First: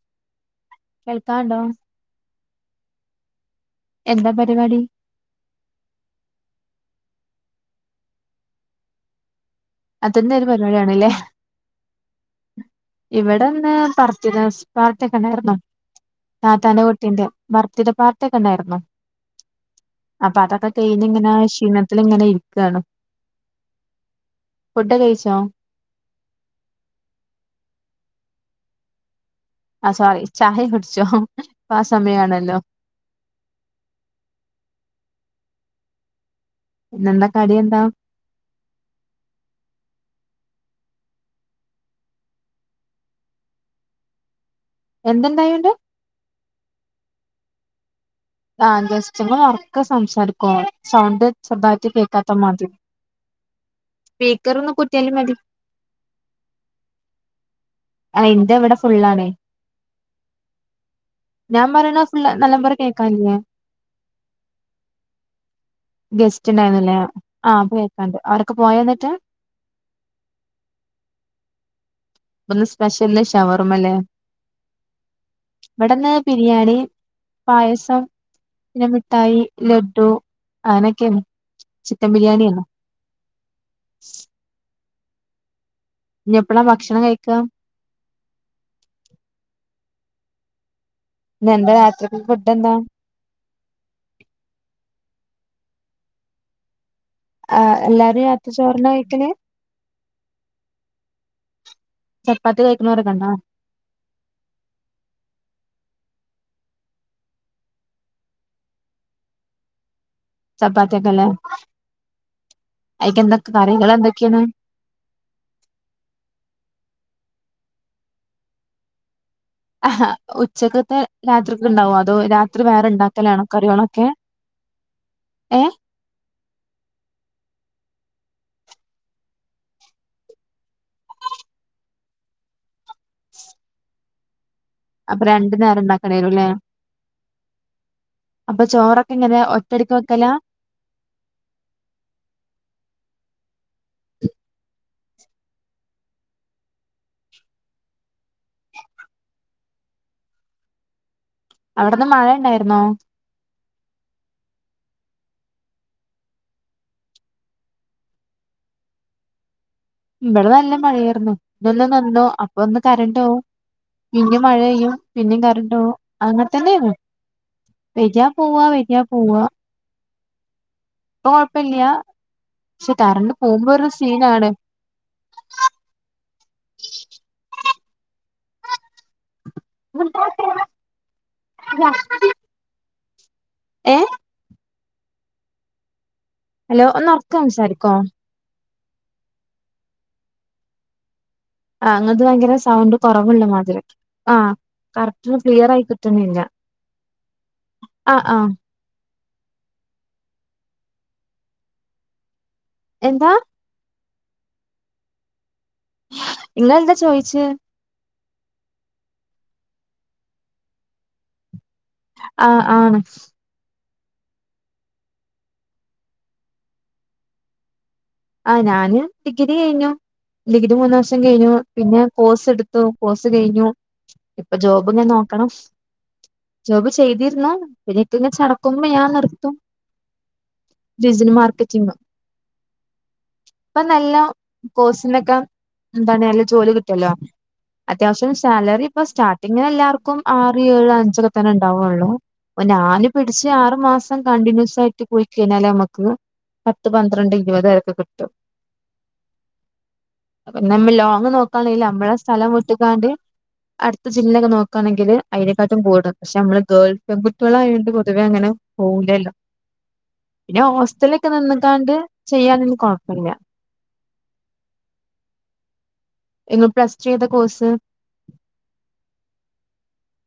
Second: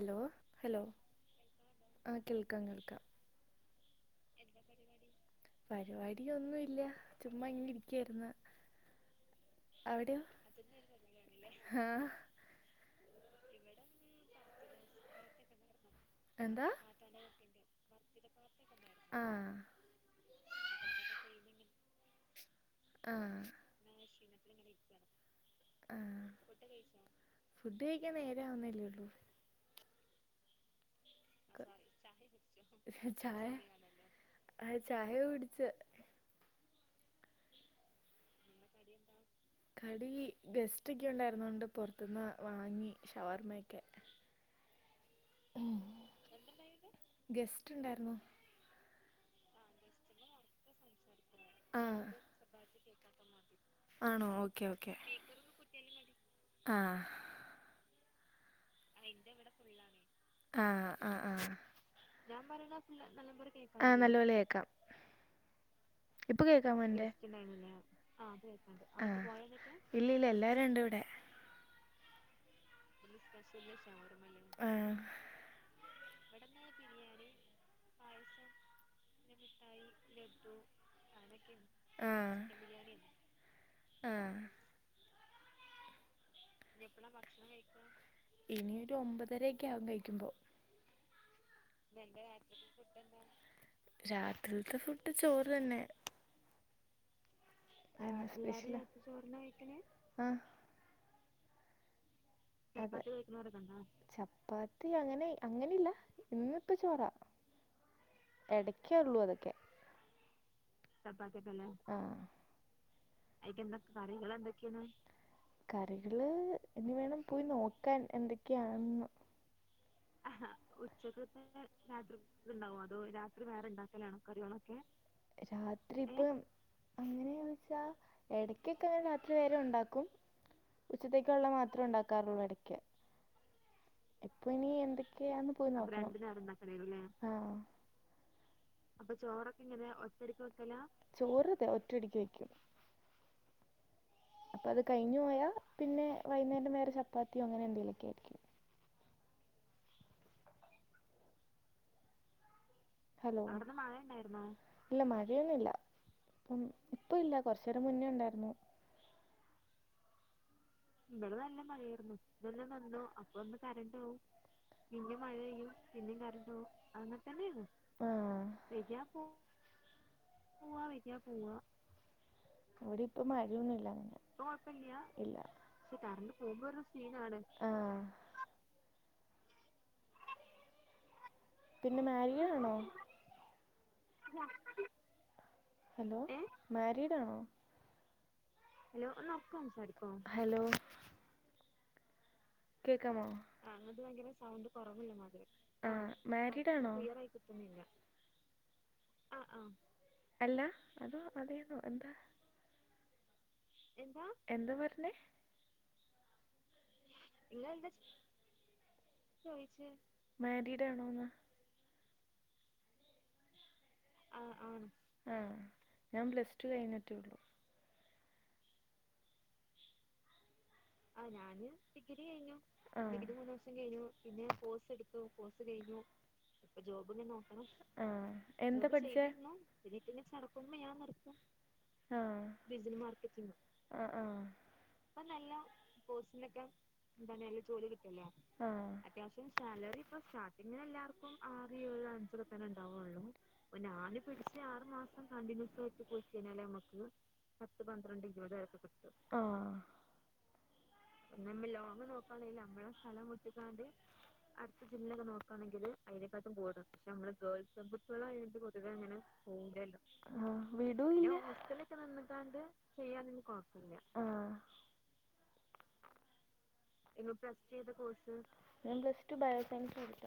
Hello കേൾക്കാണ്ടോ? കേൾക്കാം കേൾക്കാം. എന്താ പരിപാടി? പരിവാടി ഒന്നും ഇല്ല. ചുമ്മാ ഇങ്ങനിരിക്കുവാര്ന്ന്. അതന്നെ ഒരു പരിപാടിയാണ്ല്ലേ ആ ഇവിടന്ന് ബർത്തി ഡേസ് പാർട്ടിക്കെണ്ടായ്രുന്ന്. എന്താ താത്താന്റെ കുട്ടീന്റെ ബർത്ഡേ പാർട്ടീക്കൊണ്ടായിരു ന്നു. ആ അപ്പ അതൊക്കെ കയിഞ്ഞിങ്ങനെ ഷീണത്തിലിങ്ങനെ ഇരി ആ ഫുഡ്ഡ് കയിച്ചോ ആ ഫുഡ് കയിക്കാൻ നേരാ വുന്നല്ലേ ഉള്ളൂ ആ സോറി ചായ കുടി ഇപ്പൊ ആ സമയമാണല്ലോ ചായ ആ ചായ കുടിച്ച് പിന്നെന്താ കടി എന്താ കടി ഗെസ്റ്റൊക്കെ ഉണ്ടായിരുന്നോണ്ട് പൊറത്തൂന്ന് വാങ്ങി ഷവർമ്മ ഒക്കെ എന്തൊണ്ടായോണ്ടെ ഗെസ്റ്റ് ഉണ്ടാരുന്നു ആ ജസ്റ്റൊന്നെ ഒറക്കെ സംസാരിക്കോ സൗണ്ട് ആ ചെറ്തായിറ്റ് കേക്കാത്ത മാതിരി ആണോ സ്പീക്കർ ഓക്കെ ഒന്ന് ഓക്കെ കുത്തിയാലും മതി ആ ആ എന്റവിടെ ഫുള്ളാണേ ആ ആ ആ ഞാൻ പറയണ ഫുള്ള് നല്ലം പോലെ കേൾക്കാനില്ലേ ആ നല്ലപോലെ കേക്കാം ഇപ്പ ഗസ്റ്റ് ഉണ്ടായിരുന്നില്ലേ കേൾക്കാമോന്റ ആ അപ്പൊ കേക്കാണ്ട് അവരൊക്കെ പോയോന്നിട്ട് ആ ഇല്ലില്ല എല്ലാരുണ്ടിവിടെ ഇന്നെ സ്പെഷ്യല് ഷവർമല്ലേ ആഹ് ഇവിടിന്ന് ബിരിയാണി പായസം പിന്നെ മിഠായി ലഡു അങ്ങനൊക്കെയാണെ ചിക്കൻ ബിരിയാണിയാണോ ആ ഇനി എപ്പളാ ഭക്ഷണം കഴിക്കാ ഇനിരു ഒമ്പതരൊക്കെ ആകും കഴിക്കുമ്പോ [inaudible] [inaudible] ഇനി എന്താ രാത്രിക്ക് ഫുഡ് എന്താ രാത്രില്ത്ത ഫു ഡ് ചോറ് തന്നെ ആ എല്ലാരും രാത്രി ചോറിനാ കഴിക്കല് ആ ചപ്പാത്തി കഴിക്കണോരൊക്കെ ഉണ്ടോ ചപ്പാത്തി അങ്ങനെ അങ്ങനില്ല ഇന്നിപ്പ ചോറാ എടയ്ക്കേ ഉള്ളൂ അതൊക്കെ ചപ്പാത്തിയൊക്കെല്ലേ ആ അയിക്കെന്തൊക്കെ [inaudible] കറികൾ എന്തൊക്കെയാണ് കറികളെന്തൊക്കെയാണ് കറികള് എന്ന വേണം പോയി നോക്കാൻ എന്തൊക്കെയാണെന്ന് ആ ഉച്ചക്കത്തെ രാത്രിയ്ക്കൊണ്ടാവുമോ അതോ രാത്രി വേറെ ഉണ്ടാക്കലാണോ കറികളൊക്കെ ഏ രാത്രിലെ [inaudible] എങ്ങനച്ചാ എടക്കൊക്കെ അങ്ങനെ രാത്രി വേറെ ഉണ്ടാക്കും ഉച്ചയ്ക്കത്തേക്കുള്ള മാത്രേ ഉണ്ടാക്കാറുള്ളൂ ഇടക്ക് ഇപ്പൊ ഇനി അപ്പൊ എന്തൊക്കെയാന്ന് രണ്ടു പോയി നേരം ഉണ്ടാക്കണേരുല്ലേ [unintelligible] അപ്പൊ ചോറൊക്കെ ഇങ്ങനെ ഒറ്റടിക്ക് വെക്കലാ ചോറെ ഒറ്റടിക്ക് വെക്കും [inaudible] അപ്പൊ അത് കഴിഞ്ഞു പോയാ പിന്നെ വൈകുന്നേരം വേരെ ചപ്പാത്തിയോ അങ്ങനെ എന്തേലൊക്കെ ആയിരിക്കും അവിടന്ന് മഴ ഇണ്ടായിരുന്നോ ഹലോ അവിടുന്ന് ഇല്ല മഴയൊന്നുല്ല അപ്പം ഇപ്പം ഇല്ല കൊറച്ച് നേരം മുന്നേ ഉണ്ടായിരുന്നു എബടെ നല്ല മഴയാർന്നു [unintelligible] അപ്പൊ ഒന്ന് കറണ്ടോവും പിന്നെ മഴ പെയ്യും പിന്നേം കറണ്ടോവ് [unintelligible] വരിക പോവാ വരിക ആ [inaudible] ഇപ്പൊ കൊഴപ്പില്യ അവിടെ ഇപ്പ മഴയൊന്നുല്ല അങ്ങനെ ഇപ്പം കൊഴപ്പില്യ ഇല്ല ആ [unintelligible] പിന്നെ മാരീഡ് ആണോ ഏ ഹലോ ഹലോ മാരീഡ് ആണോ ഒന്നോർക്കേ സംസാരിക്കോ ഹലോ ആ അങ്ങ കേക്കാമോ ആ ആ കറക്റ്റ് ക്ലിയർ ആയി കിട്ടുന്നില്ല മാരിഡ് ആണോ കുട്ടുന്നില്ല ആ ആ ആ ആ അല്ല അതോ അതേന്നോ എന്താ എന്താ എന്താ പറഞ്ഞേ ഇങ്ങൾന്താ മാരിഡ് ആണോന്ന് അ ആണ് ആ ഞാൻ പ്ലസ് ടു കഴിഞ്ഞിട്ടെള്ളു ആ ഞാന് ഡിഗ്രി കഴിഞ്ഞു ഡിഗ്രി മൂന്ന് വർഷം കഴിഞ്ഞു പിന്നെ കോസെടുത്തു കോസ് കഴിഞ്ഞു ഇപ്പൊ ജോബ് ഞാൻ നോക്കണം സ് കയിഞ്ഞു ജോബ് ചെയ്തിരുന്നു പിന്നെ ആ ഇക്ക ഇങ്ങനെ എന്താ ചടക്കുമ്പോ ഞാൻ പഠിച്ചേ നിർത്തും ഡിജിറ്റൽ മാർക്കറ്റിംഗ് ആ ഇപ്പൊ ആ ആ എന്താത് ല്ല ജോലി കിട്ടുല്ലോ അത്യാവശ്യം ആ സാലറി ഇപ്പ സ്റ്റാർട്ടിങ്ങ് എല്ലാർക്കും ആറ് ഏഴ് അചൊക്കെത്തന്നെ ഉണ്ടാവുള്ളൂ ഇപ്പം ഞാന് പിടിച്ച് ആറു മാസം കണ്ടിന്യൂസ് ആയിട്ട് പൊയി കഴിഞ്ഞാലെ നമ ഉം പത്ത് പന്ത്രണ്ട് ഇരുപത് കിട്ടും ആ പിന്നെമാ ലോങ് നോക്കാണെങ്കിൽ നമ്മളെ സ്ഥലം വിട്ട്കാണ്ട് അടുത്ത ജില്ലൊക്കെ നോക്കാണെങ്കില് അയിലെ അതിനെക്കാട്ടും കൂടുതൽ കിട്ടും പക്ഷെ നമ്മള് ഗേൾസും പൊതുവെ അങ്ങനെ കുട്ടിയോളായൊണ്ട് പൊതുവെ അങ്ങനെ പോവൂല്ലല്ലോ ഹ ഹോസ്റ്റലൊക്കെ നിന്ന്ക്കാണ്ട് ചെയ്യാന [inaudible] ആ ഇങ്ങൾ പ്ലസ് ടു ഏതാ പ്ലസ് കോഴ്സ് ടു ഏതാ കോഴ്സ് ഞാൻ പ്ലസ് ടു ബയോസൻസ് ആരുന്നു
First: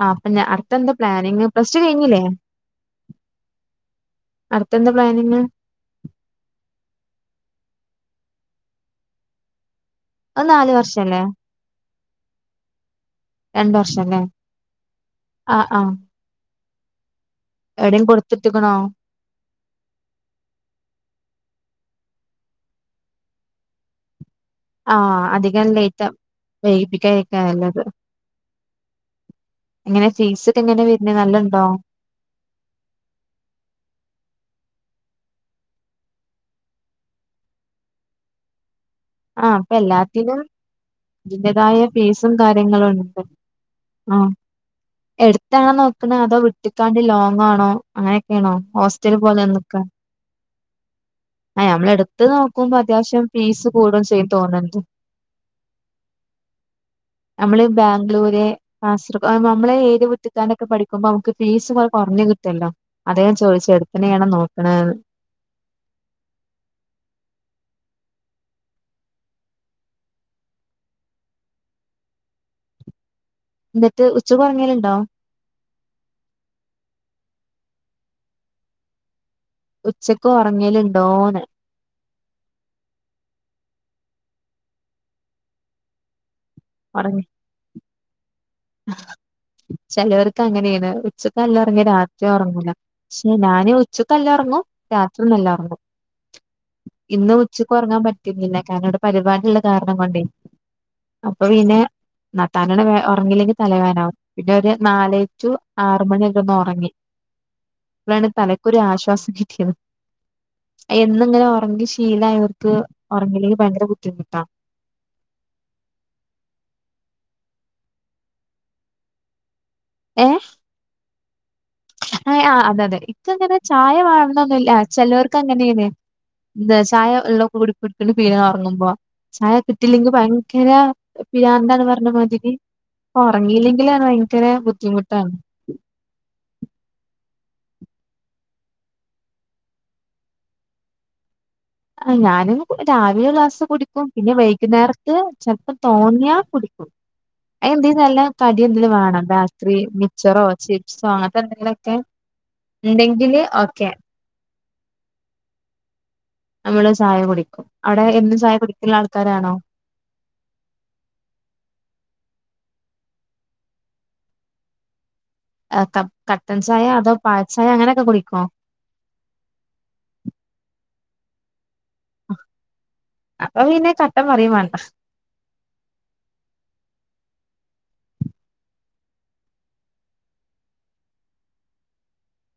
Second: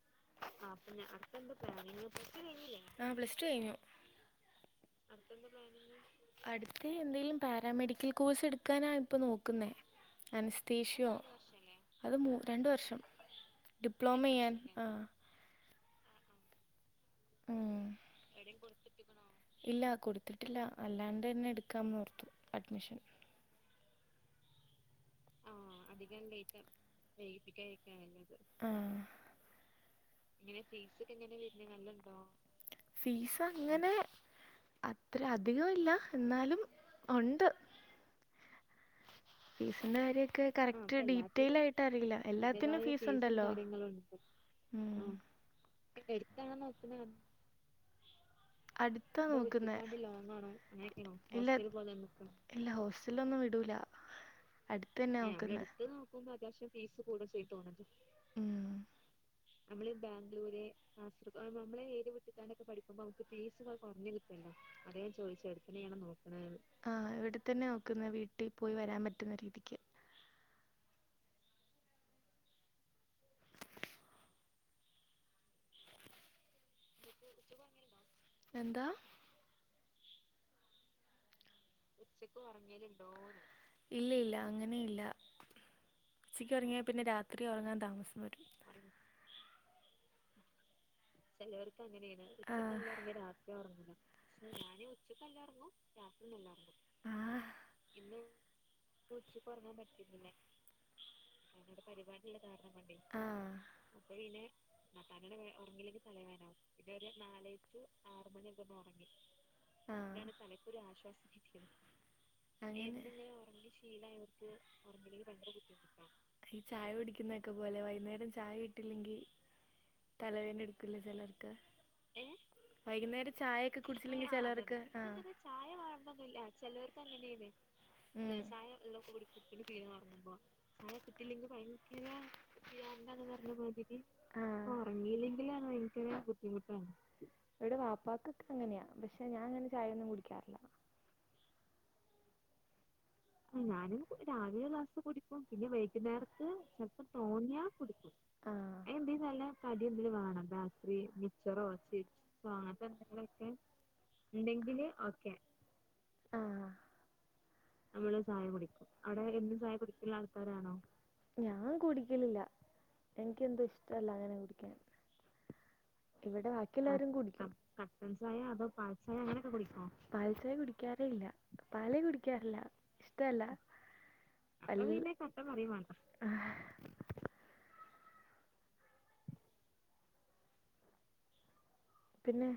ആ അപ്പ ഞാ ആ അടുത്ത അപ്പൊ എന്താ അടുത്ത പ്ലാനിങ് എന്താ പ്ലസ് ടു പ്ലാനിങ് കഴിഞ്ഞില്ലേ പ്ലസ് ടു കഴിഞ്ഞില്ലേ ആ പ്ലസ് ടു കഴിഞ്ഞു അടുത്ത എന്താ പ്ലാനിങ് അടുത്ത എന്തേലും പാരാമെഡിക്കൽ കോഴ്സ് എടുക്കാനാ ഇപ്പൊ നോക്കുന്നേ അത് നാല് അനസ്തേഷ്യോ വർഷല്ലേ അത് മൂ രണ്ട് വർഷം രണ്ട് വർഷല്ലേ ഡിപ്ലോമ ചെയ്യാൻ ആ ആ ആ ഉം എവിടേം കൊടുത്തിട്ട്ക്ക്ണോ ഇല്ല കൊടുത്തിട്ടില്ല അല്ലാണ്ട് തന്നെ എട് ക്കാനോർത്ത് അഡ്മിഷൻ ആ ആ അധികം ലേറ്റ് അധികം ലേറ്റ് വൈകിപ്പിക്കായിരിക്കാ നല്ലത് ലയിപ്പിക്കാതിരിക്ക നല്ലത് ആ എങ്ങനെ ഫീസ് ഒക്കെ എങ്ങനെ വരുന്ന നല്ല ഉണ്ടോ ഫീസ് അങ്ങനെ അത്ര അധികം ഇല്ല എന്നാലും ഉണ്ട് ആ ഇപ്പ ഫീസിന്റെ എല്ലാത്തിനും കാര്യൊക്കെ കറക്റ്റ് ഡീറ്റെൽ ഇതിന്റേതായ ആയിട്ട് അറിയില്ല ഫീസും എല്ലാത്തിനും കാര്യങ്ങളും ഫീസ് ഉണ്ട് ഉണ്ടല്ലോ ആ ഉം എടുത്താണോ നോക്കണ അതോ വിട്ടിക്കാണ്ട ലോങ്ങ ആണോ അങ്ങനെയൊക്കെയാണോ ഹോസ്റ്റൽ പോലെന്ന ആ നമ്മളെടുത്ത് ല്ല നോക്കുമ്പോ അത്യാവശ്യം ഹോസ്റ്റലിലൊന്നും ഫീസ് വിടൂല കൂടും ചെയ്യും തോന്നുന്നുണ്ട് അടുത്ത തന്നെ നോക്കുന്ന ഉം നമ്മള ഏരിയ വിട്ട്കാണ്ടൊക്കെ കപഠിക്കുമ്പോ നമുക്ക് ഫീസ് കുറഞ്ഞു കിട്ടുമല്ലോ അതാ ചോദിച്ചെടു ആ ഇവിടെത്തന്നെ നോക്കുന്നത് വീട്ടിൽ പോയി വരാൻ പറ്റുന്ന രീതിക്ക് എന്നിട്ട് ഉച്ചക്ക് ഒറങ്ങൽ ഉണ്ടോ എന്താ ഉച്ചക്ക ഉറങ്ങലണ്ടോന്ന ഇല്ല ഇല്ല അങ്ങനെയില്ല ഉച്ചിക്ക് ഉറങ്ങാൽ പിന്നെ രാത്രി ഉറങ്ങാൻ താമസം വരും ചിലവർക്ക് അങ്ങനെയാണ് ഉച്ചക്കല്ല ഇറങ്ങി രാത്രി ഉറങ്ങൂല പക്ഷെ ഞാന് ഉച്ചക്കല്ല ഇറങ്ങും രാത്രി ന്നല്ല ഒറങ്ങും ഇന്ന് ഉച്ചക്ക്ഉറങ്ങാൻ പറ്റുന്നില്ല കാരാനോടെ പരിപാടള്ള കാരണം കൊണ്ടേ അപ്പൊ പിന്നെ [unintelligible] വ ഉറങ്ങില്ലെങ്കിൽ തലവെനാവും പിന്നെ ഒരു നാല് ടു ആറ് ന്ന മണിയൊക്കെ ഒന്ന് ഉറങ്ങി ന അപ്പോഴാണ് ആറുമണിയക്കെ ഒ തലക്കൊരു ഉറങ്ങി ത ആശ്വാസം [unintelligible] കിട്ടിയത് ആ അപ്പോഴാണ് തലക്ക് ഒരു ആശ്വാസം എന്നിങ്ങനെ ഉറങ്ങി ശീലായവർക്ക് ഉറങ്ങിലേക്ക് ഭയങ്കര ബുദ്ധിമുട്ടാണ് ഈ ചായ കുടിക്ക് വെയ് ന്നൊരോക്കെ പോലെ വൈകുന്നേരം ചായ കിട്ടില്ലെങ്കിൽ തലവേണ്ട എടുക്കില്ല ചിലർക്ക് അ ആ അതെ അതെ ഇക്ക വൈകുന്നേരം അങ്ങനെ ചായയൊക്കെ ചായ വണൊന്നുമില്ല ആഹ് ചിലർക്ക് അങ്ങനെയനെ എന്താ ചായ ഉള്ളൊക്കെ കുടിക്ക കുിക്കണ്ട് പീഴ അങ്ങനെയാണ് ഉറങ്ങുമ്പോ ചായ കിട്ടില്ലെങ്കിൽ ഭയങ്കര പിരാന്താണ് പറഞ്ഞ മാതിരി ഉറങ്ങിയില്ലെങ്കിലാണ് ഭയങ്കര ആ ബുദ്ധിമുട്ടാണ് ഉറങ്ങിയില്ലെങ്കിൽ ഇനിക്കന ബുദ്ധിമുട്ടാ ഇവിടെ വാപ്പാക്കൊക്കെ അങ്ങനെയാ പക്ഷെ ഞാൻ അങ്ങനെ ചായയൊന്നും കുടിക്കാറില്ല ആ ഞാന [unintelligible] രാവിലെ ഒരു ക്ലാസ്സ് കുടിക്കും പിന്നെ വൈകുന്നേരത്ത് ചെലപ്പോം തോന്നിയാ കുടിക്കും അ നല്ല കടി ആഹ് എന്തെങ്കും വേണം ബേക്കറി മിച്ചറോ ചിപ്സോ അങ്ങനത്തെ എന്തെങ്കിലുമൊക്കെ ഉണ്ടെങ്കില് ഓക്കെ ഉണ്ടെങ്കില് ഓക്കെ നമ്മള് ചായ കുടിക്കും അവിടെ നമ്മള് എന്നും ചായ കുടിക്കും കുടിക്കുന്ന അവിടെ ആൾക്കാരാണോ എന്നും ചായ കുടിക്കുള്ള ആൾക്കാരാണോ ഞാൻ കുടിക്കലില്ല എനക്ക് എന്തും ഇഷ്ടംല്ല അങ്ങനെ കുടിക്കൻ ആ ഇവിടെ ബാക്കി എല്ലാരും കുടിക്കാം അങ്ങനെയൊക്കെ കട്ടൻ ചായ കുടിക്കോ അത പാൽച്ചായ അങ്ങനെയൊക്കെ കുടിക്കോ പാൽച്ചായ കുടിക്കാ യില്ല പാല് കുടിക്കാറില്ല ഇഷ്ട അല്ല അപ്പൊ പിന്നെ കട്ടൻ പറയും വേണ്ട പിന്നെ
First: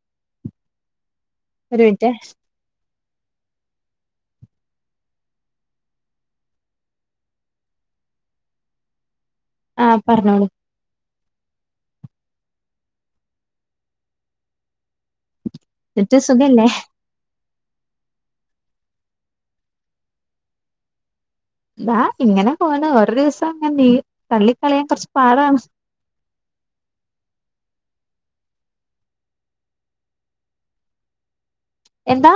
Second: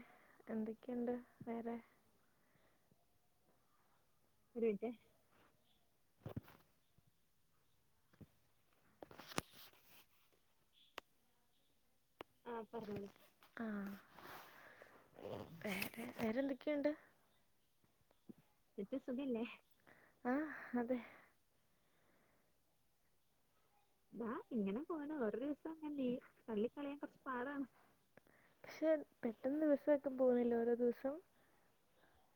എന്തൊക്കെയുണ്ട് വേറെ ഒരു മിനിറ്റ് ഒരു മിനിറ്റ് ആ പറഞ്ഞോളൂ ആ പറഞ്ഞോളൂ ആ എന്നിട്ട് സുഖല്ലേ എന്നിട്ട് സുഖല്ലേ ആ അതെ എന്നാ ഇങ്ങനെ പോന്ന് ഓരോ ദിവസം അങ്ങനെ നീ ഇാതാ ഇങ്ങനെ തള്ളിക്കളയാൻ കുറച്ച് പോണ് ഓരോ പാടാണ് ദിവസം അങ്ങനെ ലീ തള്ളിക്കളിയാൻ കൊറ്ച്ച് പാടാണ് പക്ഷെ പെട്ടെന്ന് ദിവസൊക്കെ പോണ്ല്ലെ ഓരോ ദിവസം എന്താ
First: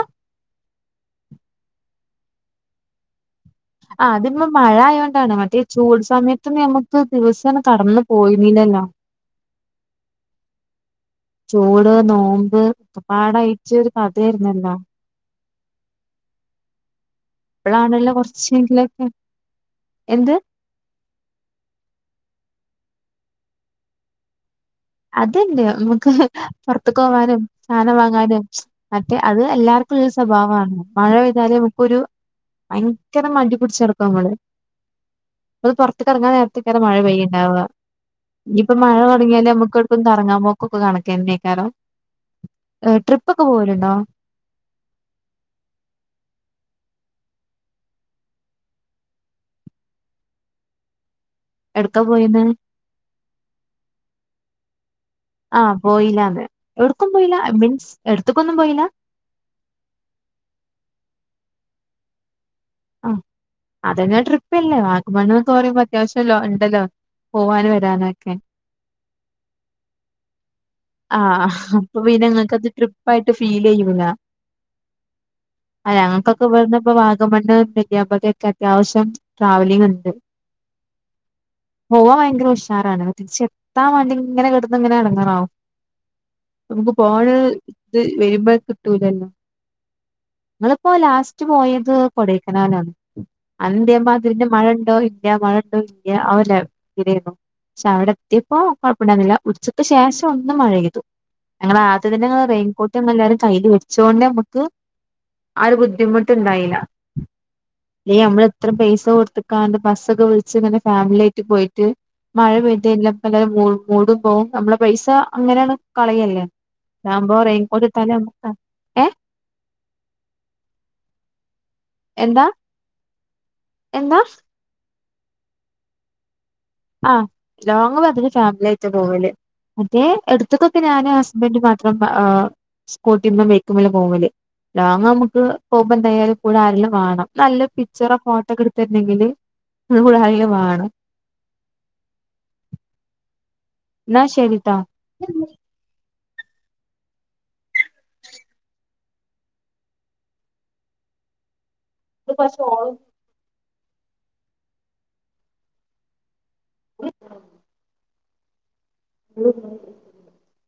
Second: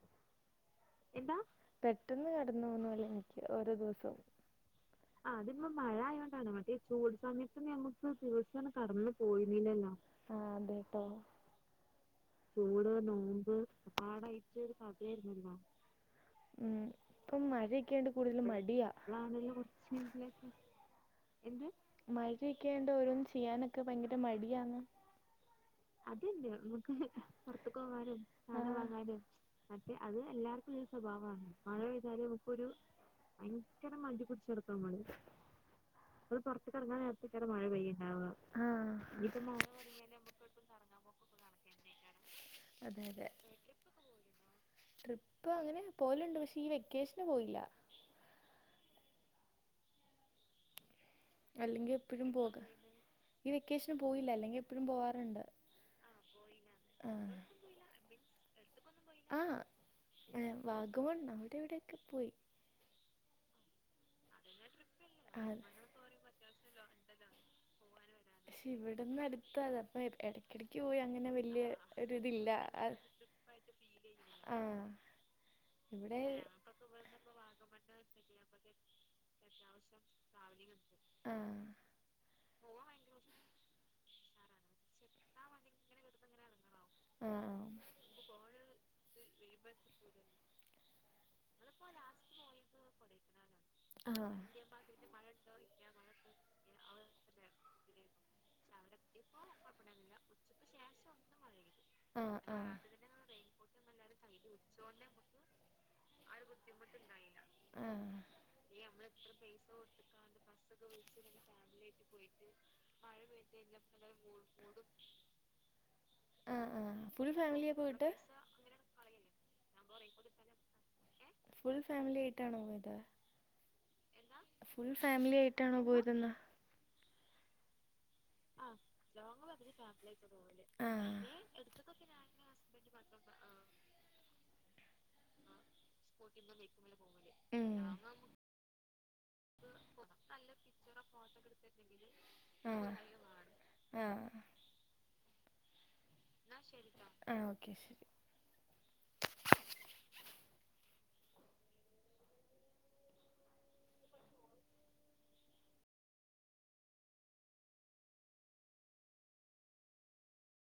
എാന്താ പെട്ടൊന്ന് കടന്ന് പോന്നോലെല്ലേ ആ അതിപ്പം മഴ ആയോണ്ടാണ് മറ്റേ ചൂട് സമയത്തൊന്നും നമ്മക്ക് ദിവസം ആണ്ട് കടന്നു പോയി ദിവസാണ്ട് കടന്ന് പോയിര്ന്നില്ലല്ലോ ആ അതെ ചൂട് നോമ്പ് ഒക്കെപാടായിട്ട് ഒരു കഥയ്ര്ന്നല്ലോ ഉം ഇപ്പം മഴൊക്കെയാണ്ട് കൂടുതൽ മടിയാ കുറച്ചെങ്കിലൊക്കെ എന്ത് എന്ത് മഴൊക്കേയോണ്ട് ഓരോന്ന് ചെയ്യാനൊക്കെ ഭയങ്കര മടിയാണന്ന് അതെല്ല നമുക്ക് പൊറ്ത്ത്ക്ക്പോവാനും സാധനം വാങ്ങാനും മറ്റേ അത് എല്ലാർക്കും സ്വഭാവാണ് സ്വഭാവാണ് മഴ പെയ്താല് നമുക്കൊരു ഭയങ്കര മടി പിടിച്ച് ഭയങ്കര നടക്കും മടി നമ്മള് പിട്ച്ച്ക്കെട്ക്കാ [unintelligible] അത് പൊറ്ത്ത്ക്കെറ്ങ്ങാൻ നേരത്തെയ്ക്കാരം മഴ പെയ്യ്ണ്ടാവ ഇനിപ്പം മഴ ഇനിയിപ്പോ തൊടങ്യാല്നമ്മക്ക് ക്കൊട്ക്കും കറങ്ങാൻ പോക്കൊക്കെ കണക്കെന്നെയ്ക്കാരം [unintelligible] അതെ അതെ ട്രിപ്പ് ഒക്കെ പോവലുണ്ടോ ട്രിപ്പ് അങ്ങനെ പോലുണ്ട് പക്ഷെ ഈ വെക്കേഷന് പോയില്ല അല്ലെങ്കിൽ എവിട്ക്കാ എപ്പഴും പോയിന്ന് പോക ഈ വെക്കേഷന് പോയില്ല അല്ലെങ്കിൽ എപ്പഴും പോവാറ് ആഹ് പോയില്ലാന്ന് എവ്ട്ക്കും ആഹ് പോയില്ല മീൻസ് എടുത്ത്ക്കൊന്നും പോയില്ല ആഹ് ഏ വാഗമൺ അവിടെ ഇവിടെക്കെ പോയി ആ അതെന്നെ ട്രിപ്പല്ലേ ആഹ് വാഗമണ്ണ്ന്നൊക്കെപറയുമ്പോ അത്യാവശ്യ ല്ലോ ഉണ്ടല്ലോ പോവാൻ വരാന് പക്ഷെ ഇവിടന്ന് അടുത്ത് അതാ അപ്പൊ ഏ ആഹ് അപ്പൊ പിന്നെ ഇങ്ങക്കത് ട്രിപ്പായിട്ട് ഫീൽ ചെയ്യൂല ആഹ് അതെ ഇവിടെ ഞങ്ങൾക്കൊക്കെ ഇവെട്ന്ന്പ്പോ ഇപ്പോ വാഗമണ്ണ് നെല്ല്യാംപതിഒക്കെ കിട്ടിയപ്പോഴേക്ക് അത്യാവശ്യം ട്രാവലിങ് ഉണ്ട് ആഹ് പോവാൻ ഭയങ്കര ഉഷാറാണ് തിരിച്ച് താൻ വണ്ടി ഇങ്ങനെ കിടുന്ന ഇങ്ങനെ എടങ്ങേറാകും നമുക്ക് പോണ് ആഹ് ഇത് വരുമ്പോ കിട്ടൂലല്ലോ നിങ്ങളപ്പോ ലാസ്റ്റ് സ്റ്റ്പോയത് കൊടൈക്കനാലാണ് അന്തേ ആഹ് മാതിരിന്റെ മഴണ്ടോ ഇല്ല്യ മഴണ്ടോ ഇല്ല്യ [unintelligible] പക്ഷെ അവിടെ എത്തിയപ്പോ കൊഴപ്പുണ്ടായിന്നില്ല ഉച്ചക്ക് ശേഷം മഴെയ്തു ഞങ്ങള ആദ്യ തന്നെ ഞങ്ങളെ റെയിൻകോട്ട് അതുപിന്നെ എല്ലാരും കയ്യിൽ വെച്ചോണ്ട് നമുക്ക് ആ ഒരു ബുദ്ധിമുട്ടുണ്ടായില്ല ല്ലേ ആഹ് നമ്മള് ഏത്ര പൈസ കൊടുത്ത്ക്കാണ്ട് ബസ്സൊക്കെ വിളിച്ച് ഇങ്ങനെ ഫാമിലി ആയിട്ട് പോയിട്ട് മഴപെയ്ത് കഴിഞ്ഞാൽ പ്പെല്ലാരുടെ മൂട പോകും നമ്മളെ പൈസ [unintelligible] കളയെല്ലേ ആഹ് ആഹ് ഫുൾ ആതാകുമ്പോ ഫാമിലിയാ റെയിൻകോട്ട് പോയിട്ട് ഇട്ടാലും നമ്മക്ക് ഏ [unintelligible] ഫുൾ ഫാമിലി എന്താ ആയിട്ടാണോ പോയത് എന്താ ഫുൾ ഫാമിലി ആയിട്ടാണോ പോയിര്ന്നെ ആഹ് ലോങ് വരല് ഫാമിലി ആയിട്ട് പോവല് അതെ എട്ത്ത്ക്കൊക്കെ ഞാന് ആഹ് ഹസ്ബൻഡ് മാത്രം അ് സ്കൂട്ടിമ്മെ ബയ്ക്കുമ്മല് പോവല് ലോങ്ങ് നമ്മക്ക് പോകുമ്പംന്തായാലും കൂടെ ആരെലും വാണം നല്ല ഉം പിക്ച്ചറോ ഫോട്ടോക്കട്ത്തെടര്ണെങ്കില് നമ്മളെ കൂടെ ആരെങ്കിലും വാണം ആഹ് ന്നാ ആഹ് ശരിട്ടാ ആഹ് ഓക്കെ ശരി ഇത് പക്ഷ ഓള് ഉം ഉം